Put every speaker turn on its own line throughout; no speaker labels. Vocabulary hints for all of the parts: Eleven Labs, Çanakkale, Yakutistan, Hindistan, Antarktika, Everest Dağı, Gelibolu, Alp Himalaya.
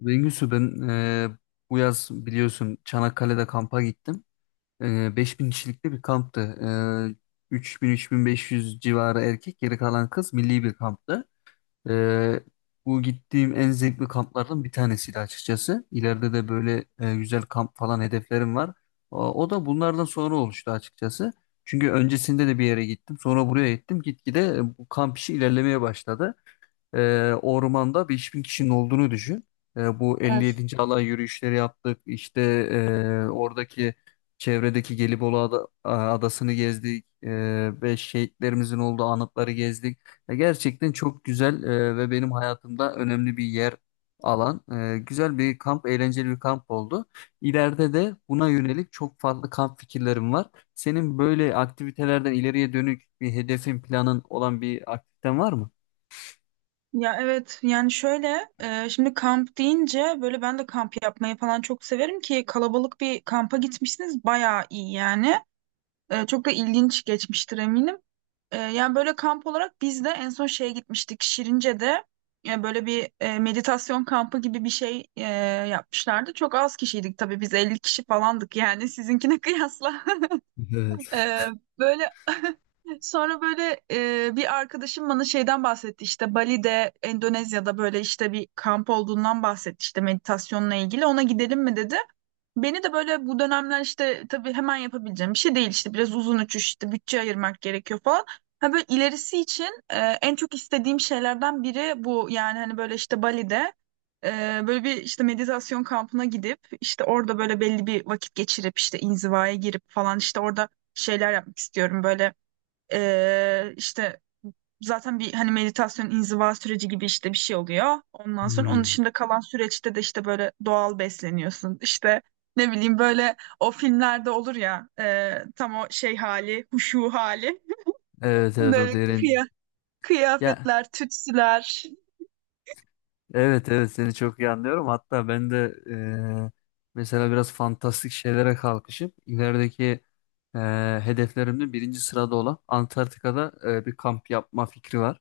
Bengüsü, ben bu yaz biliyorsun Çanakkale'de kampa gittim. 5.000 kişilikli bir kamptı. 3.000-3.500 civarı erkek, geri kalan kız milli bir kamptı. E, Bu gittiğim en zevkli kamplardan bir tanesiydi açıkçası. İleride de böyle güzel kamp falan hedeflerim var. O da bunlardan sonra oluştu açıkçası. Çünkü öncesinde de bir yere gittim, sonra buraya gittim. Gitgide bu kamp işi ilerlemeye başladı, ormanda 5.000 kişinin olduğunu düşün. Bu
Evet.
57. alay yürüyüşleri yaptık. İşte oradaki, çevredeki Gelibolu adasını gezdik. Ve şehitlerimizin olduğu anıtları gezdik. Gerçekten çok güzel ve benim hayatımda önemli bir yer alan güzel bir kamp, eğlenceli bir kamp oldu. İleride de buna yönelik çok farklı kamp fikirlerim var. Senin böyle aktivitelerden ileriye dönük bir hedefin, planın olan bir aktiviten var mı?
Ya, evet, yani şöyle şimdi kamp deyince böyle ben de kamp yapmayı falan çok severim ki kalabalık bir kampa gitmişsiniz bayağı iyi yani. Çok da ilginç geçmiştir eminim. Yani böyle kamp olarak biz de en son şeye gitmiştik Şirince'de, böyle bir meditasyon kampı gibi bir şey yapmışlardı. Çok az kişiydik tabii biz 50 kişi falandık yani sizinkine kıyasla.
Evet.
Ee, Böyle sonra böyle bir arkadaşım bana şeyden bahsetti işte Bali'de, Endonezya'da böyle işte bir kamp olduğundan bahsetti işte meditasyonla ilgili, ona gidelim mi dedi. Beni de böyle bu dönemler işte tabii hemen yapabileceğim bir şey değil, işte biraz uzun uçuş, işte bütçe ayırmak gerekiyor falan. Ha, böyle ilerisi için en çok istediğim şeylerden biri bu yani, hani böyle işte Bali'de e, böyle bir işte meditasyon kampına gidip işte orada böyle belli bir vakit geçirip işte inzivaya girip falan, işte orada şeyler yapmak istiyorum böyle, işte. Zaten bir hani meditasyon inziva süreci gibi işte bir şey oluyor. Ondan sonra onun
Hmm.
dışında kalan süreçte de işte böyle doğal besleniyorsun. İşte ne bileyim, böyle o filmlerde olur ya, tam o şey hali, huşu hali.
Evet, evet,
Böyle
o derin.
kıya-
Ya,
kıyafetler, tütsüler.
evet evet, seni çok iyi anlıyorum. Hatta ben de mesela biraz fantastik şeylere kalkışıp ilerideki hedeflerimde birinci sırada olan Antarktika'da bir kamp yapma fikri var.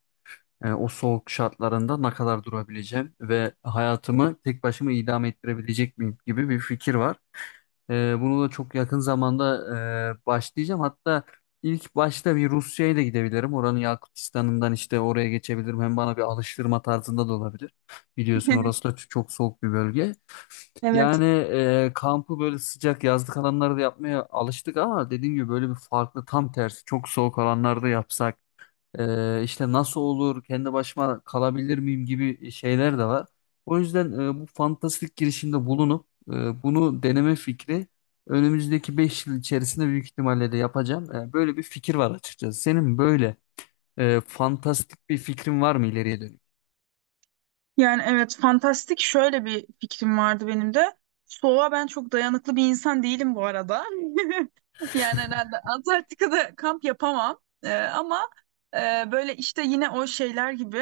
Yani o soğuk şartlarında ne kadar durabileceğim ve hayatımı tek başıma idame ettirebilecek miyim gibi bir fikir var. Bunu da çok yakın zamanda başlayacağım. Hatta ilk başta bir Rusya'ya da gidebilirim. Oranın Yakutistan'ından işte oraya geçebilirim. Hem bana bir alıştırma tarzında da olabilir. Biliyorsun orası da çok soğuk bir bölge.
Evet.
Yani kampı böyle sıcak yazlık alanlarda yapmaya alıştık ama dediğim gibi böyle bir farklı, tam tersi çok soğuk alanlarda yapsak. İşte nasıl olur, kendi başıma kalabilir miyim gibi şeyler de var. O yüzden bu fantastik girişimde bulunup bunu deneme fikri önümüzdeki 5 yıl içerisinde büyük ihtimalle de yapacağım. Böyle bir fikir var açıkçası. Senin böyle fantastik bir fikrin var mı ileriye dönük?
Yani evet, fantastik şöyle bir fikrim vardı benim de. Soğuğa ben çok dayanıklı bir insan değilim bu arada. Yani herhalde Antarktika'da kamp yapamam. Ama böyle işte yine o şeyler gibi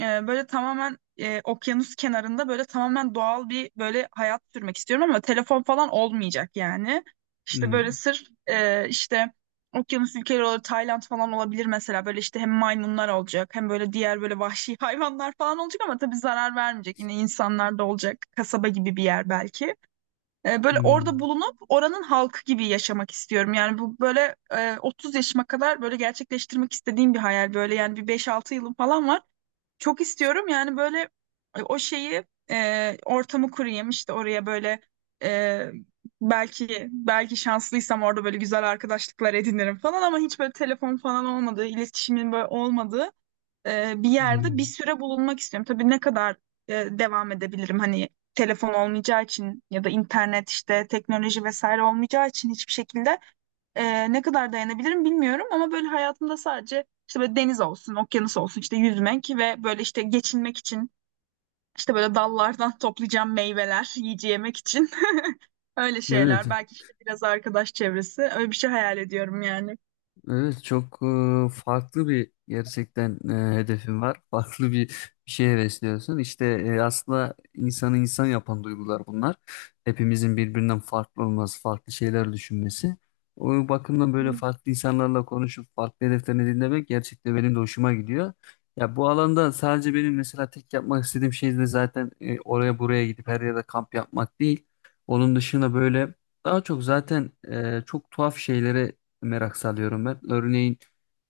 böyle tamamen okyanus kenarında böyle tamamen doğal bir böyle hayat sürmek istiyorum ama telefon falan olmayacak yani. İşte böyle
Hmm,
sırf işte. Okyanus ülkeleri olur, Tayland falan olabilir mesela. Böyle işte hem maymunlar olacak, hem böyle diğer böyle vahşi hayvanlar falan olacak ama tabii zarar vermeyecek. Yine insanlar da olacak. Kasaba gibi bir yer belki. Böyle orada
hmm,
bulunup oranın halkı gibi yaşamak istiyorum. Yani bu böyle 30 yaşıma kadar böyle gerçekleştirmek istediğim bir hayal. Böyle yani bir 5-6 yılım falan var. Çok istiyorum yani böyle, o şeyi, ortamı kurayım işte oraya böyle, e, belki şanslıysam orada böyle güzel arkadaşlıklar edinirim falan ama hiç böyle telefon falan olmadığı, iletişimin böyle olmadığı bir yerde bir
hmm.
süre bulunmak istiyorum. Tabii ne kadar devam edebilirim, hani telefon olmayacağı için ya da internet, işte teknoloji vesaire olmayacağı için hiçbir şekilde ne kadar dayanabilirim bilmiyorum ama böyle hayatımda sadece işte böyle deniz olsun, okyanus olsun, işte yüzmek ve böyle işte geçinmek için işte böyle dallardan toplayacağım meyveler, yiyece yemek için öyle
Evet.
şeyler. Belki işte biraz arkadaş çevresi. Öyle bir şey hayal ediyorum yani.
Evet, çok farklı bir, gerçekten hedefin var. Bir şey hevesliyorsun. İşte aslında insanı insan yapan duygular bunlar. Hepimizin birbirinden farklı olması, farklı şeyler düşünmesi. O bakımdan böyle farklı insanlarla konuşup farklı hedeflerini dinlemek gerçekten benim de hoşuma gidiyor. Ya, bu alanda sadece benim mesela tek yapmak istediğim şey de zaten oraya buraya gidip her yerde kamp yapmak değil. Onun dışında böyle daha çok zaten çok tuhaf şeylere merak salıyorum ben. Örneğin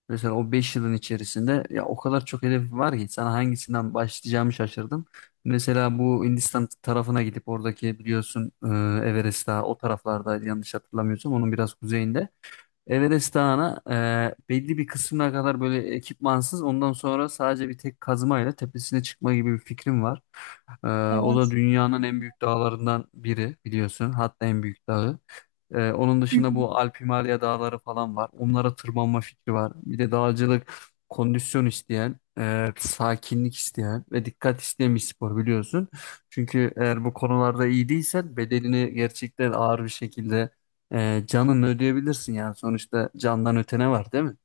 mesela o 5 yılın içerisinde ya o kadar çok hedef var ki sana hangisinden başlayacağımı şaşırdım. Mesela bu Hindistan tarafına gidip oradaki, biliyorsun Everest Dağı o taraflarda, yanlış hatırlamıyorsam onun biraz kuzeyinde. Everest Dağı'na belli bir kısmına kadar böyle ekipmansız, ondan sonra sadece bir tek kazmayla tepesine çıkma gibi bir fikrim var. E, O da
Evet.
dünyanın en büyük dağlarından biri, biliyorsun, hatta en büyük dağı. Onun
Hı hı.
dışında bu Alp Himalaya dağları falan var. Onlara tırmanma fikri var. Bir de dağcılık kondisyon isteyen, sakinlik isteyen ve dikkat isteyen bir spor, biliyorsun. Çünkü eğer bu konularda iyi değilsen bedelini gerçekten ağır bir şekilde canınla ödeyebilirsin yani. Sonuçta candan ötene var, değil mi?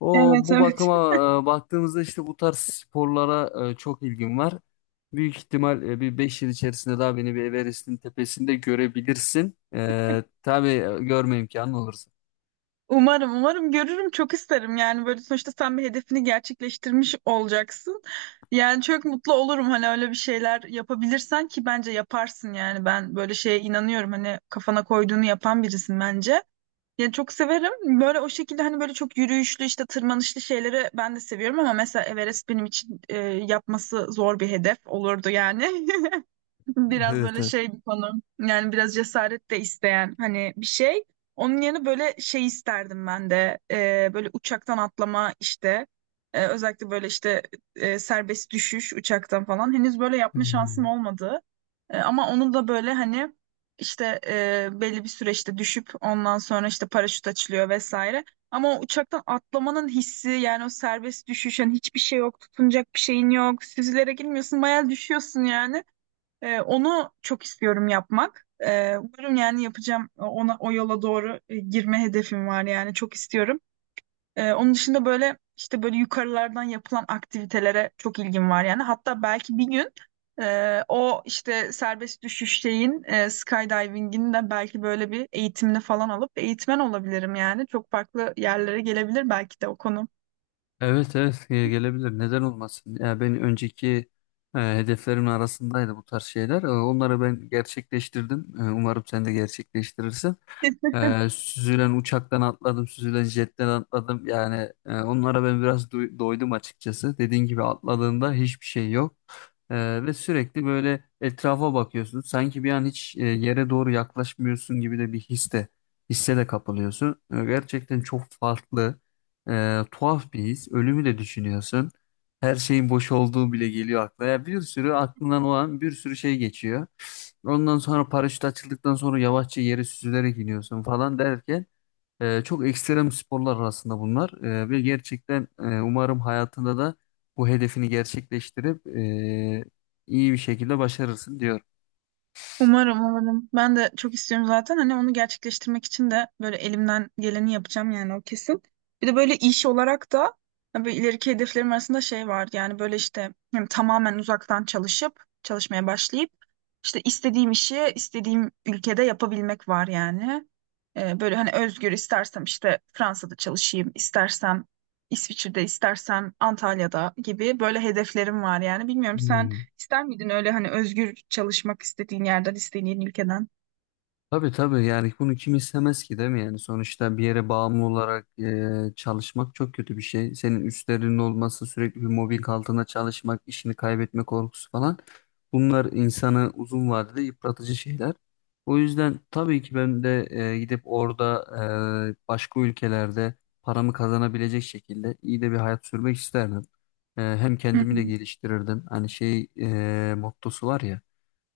O
Evet,
bu
evet.
bakıma baktığımızda işte bu tarz sporlara çok ilgim var. Büyük ihtimal bir 5 yıl içerisinde daha beni bir Everest'in tepesinde görebilirsin. Tabii görme imkanı olursa.
Umarım, umarım görürüm. Çok isterim yani böyle, sonuçta sen bir hedefini gerçekleştirmiş olacaksın. Yani çok mutlu olurum hani öyle bir şeyler yapabilirsen, ki bence yaparsın yani, ben böyle şeye inanıyorum hani kafana koyduğunu yapan birisin bence. Yani çok severim. Böyle o şekilde hani böyle çok yürüyüşlü işte tırmanışlı şeyleri ben de seviyorum ama mesela Everest benim için yapması zor bir hedef olurdu yani. Biraz
Evet,
böyle
evet.
şey bir konu. Yani biraz cesaret de isteyen hani bir şey. Onun yerine böyle şey isterdim ben de. Böyle uçaktan atlama işte. Özellikle böyle işte serbest düşüş uçaktan falan. Henüz böyle yapma şansım
Hmm.
olmadı. Ama onu da böyle hani işte belli bir süreçte düşüp ondan sonra işte paraşüt açılıyor vesaire. Ama o uçaktan atlamanın hissi, yani o serbest düşüş, hani hiçbir şey yok, tutunacak bir şeyin yok, süzülerek girmiyorsun, bayağı düşüyorsun yani. Onu çok istiyorum yapmak. Umarım yani yapacağım, ona o yola doğru girme hedefim var yani, çok istiyorum. Onun dışında böyle işte böyle yukarılardan yapılan aktivitelere çok ilgim var yani. Hatta belki bir gün o işte serbest düşüş şeyin, skydiving'in de belki böyle bir eğitimini falan alıp eğitmen olabilirim yani. Çok farklı yerlere gelebilir belki de o konu.
Evet evet, gelebilir. Neden olmasın? Ya, ben önceki hedeflerimin arasındaydı bu tarz şeyler. Onları ben gerçekleştirdim. Umarım sen de gerçekleştirirsin. Süzülen uçaktan atladım, süzülen jetten atladım. Yani onlara ben biraz doydum açıkçası. Dediğin gibi atladığında hiçbir şey yok. Ve sürekli böyle etrafa bakıyorsun. Sanki bir an hiç yere doğru yaklaşmıyorsun gibi de hisse de kapılıyorsun. Gerçekten çok farklı, tuhaf bir his. Ölümü de düşünüyorsun. Her şeyin boş olduğu bile geliyor aklına. Ya, bir sürü aklından olan bir sürü şey geçiyor. Ondan sonra paraşüt açıldıktan sonra yavaşça yere süzülerek iniyorsun falan derken çok ekstrem sporlar arasında bunlar. Ve gerçekten umarım hayatında da bu hedefini gerçekleştirip iyi bir şekilde başarırsın diyorum.
Umarım, umarım. Ben de çok istiyorum zaten. Hani onu gerçekleştirmek için de böyle elimden geleni yapacağım yani, o kesin. Bir de böyle iş olarak da hani böyle ileriki hedeflerim arasında şey var. Yani böyle işte hem tamamen uzaktan çalışıp, çalışmaya başlayıp işte istediğim işi istediğim ülkede yapabilmek var yani. Böyle hani özgür, istersem işte Fransa'da çalışayım, istersem İsviçre'de, istersem Antalya'da gibi böyle hedeflerim var yani. Bilmiyorum, sen
Hmm.
İster miydin öyle hani özgür çalışmak, istediğin yerden, istediğin ülkeden?
Tabii, tabii, yani bunu kim istemez ki, değil mi? Yani sonuçta bir yere bağımlı olarak çalışmak çok kötü bir şey. Senin üstlerinin olması, sürekli bir mobbing altında çalışmak, işini kaybetme korkusu falan, bunlar insanı uzun vadede yıpratıcı şeyler. O yüzden tabii ki ben de gidip orada başka ülkelerde paramı kazanabilecek şekilde iyi de bir hayat sürmek isterdim. Hem kendimi de geliştirirdim, hani şey mottosu var ya.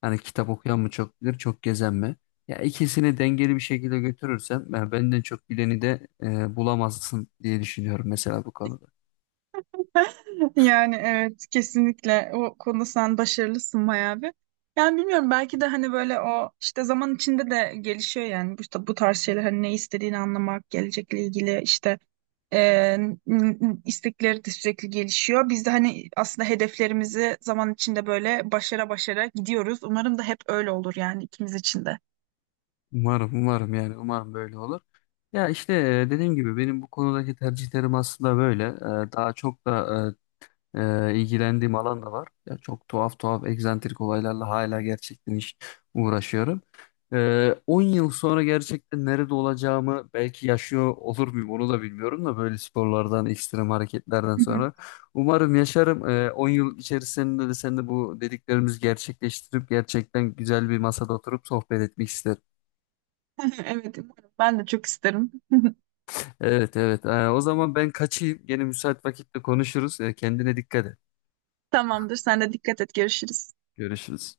Hani kitap okuyan mı çok bilir, çok gezen mi? Ya, ikisini dengeli bir şekilde götürürsem ben, benden çok bileni de bulamazsın diye düşünüyorum mesela bu konuda.
Yani evet, kesinlikle o konuda sen başarılısın bayağı bir. Yani bilmiyorum, belki de hani böyle o işte zaman içinde de gelişiyor yani bu, işte bu tarz şeyler, hani ne istediğini anlamak, gelecekle ilgili işte Ee, istekleri de sürekli gelişiyor. Biz de hani aslında hedeflerimizi zaman içinde böyle başara başara gidiyoruz. Umarım da hep öyle olur yani ikimiz için de.
Umarım, umarım, yani umarım böyle olur. Ya işte dediğim gibi benim bu konudaki tercihlerim aslında böyle. Daha çok da ilgilendiğim alan da var. Ya, çok tuhaf tuhaf egzantrik olaylarla hala gerçekten uğraşıyorum. 10 yıl sonra gerçekten nerede olacağımı, belki yaşıyor olur muyum onu da bilmiyorum da, böyle sporlardan, ekstrem hareketlerden
Hı hı.
sonra. Umarım yaşarım. 10 yıl içerisinde de sen de bu dediklerimizi gerçekleştirip gerçekten güzel bir masada oturup sohbet etmek isterim.
Evet, umarım. Ben de çok isterim.
Evet, evet. O zaman ben kaçayım. Gene müsait vakitte konuşuruz. Kendine dikkat et.
Tamamdır. Sen de dikkat et. Görüşürüz.
Görüşürüz.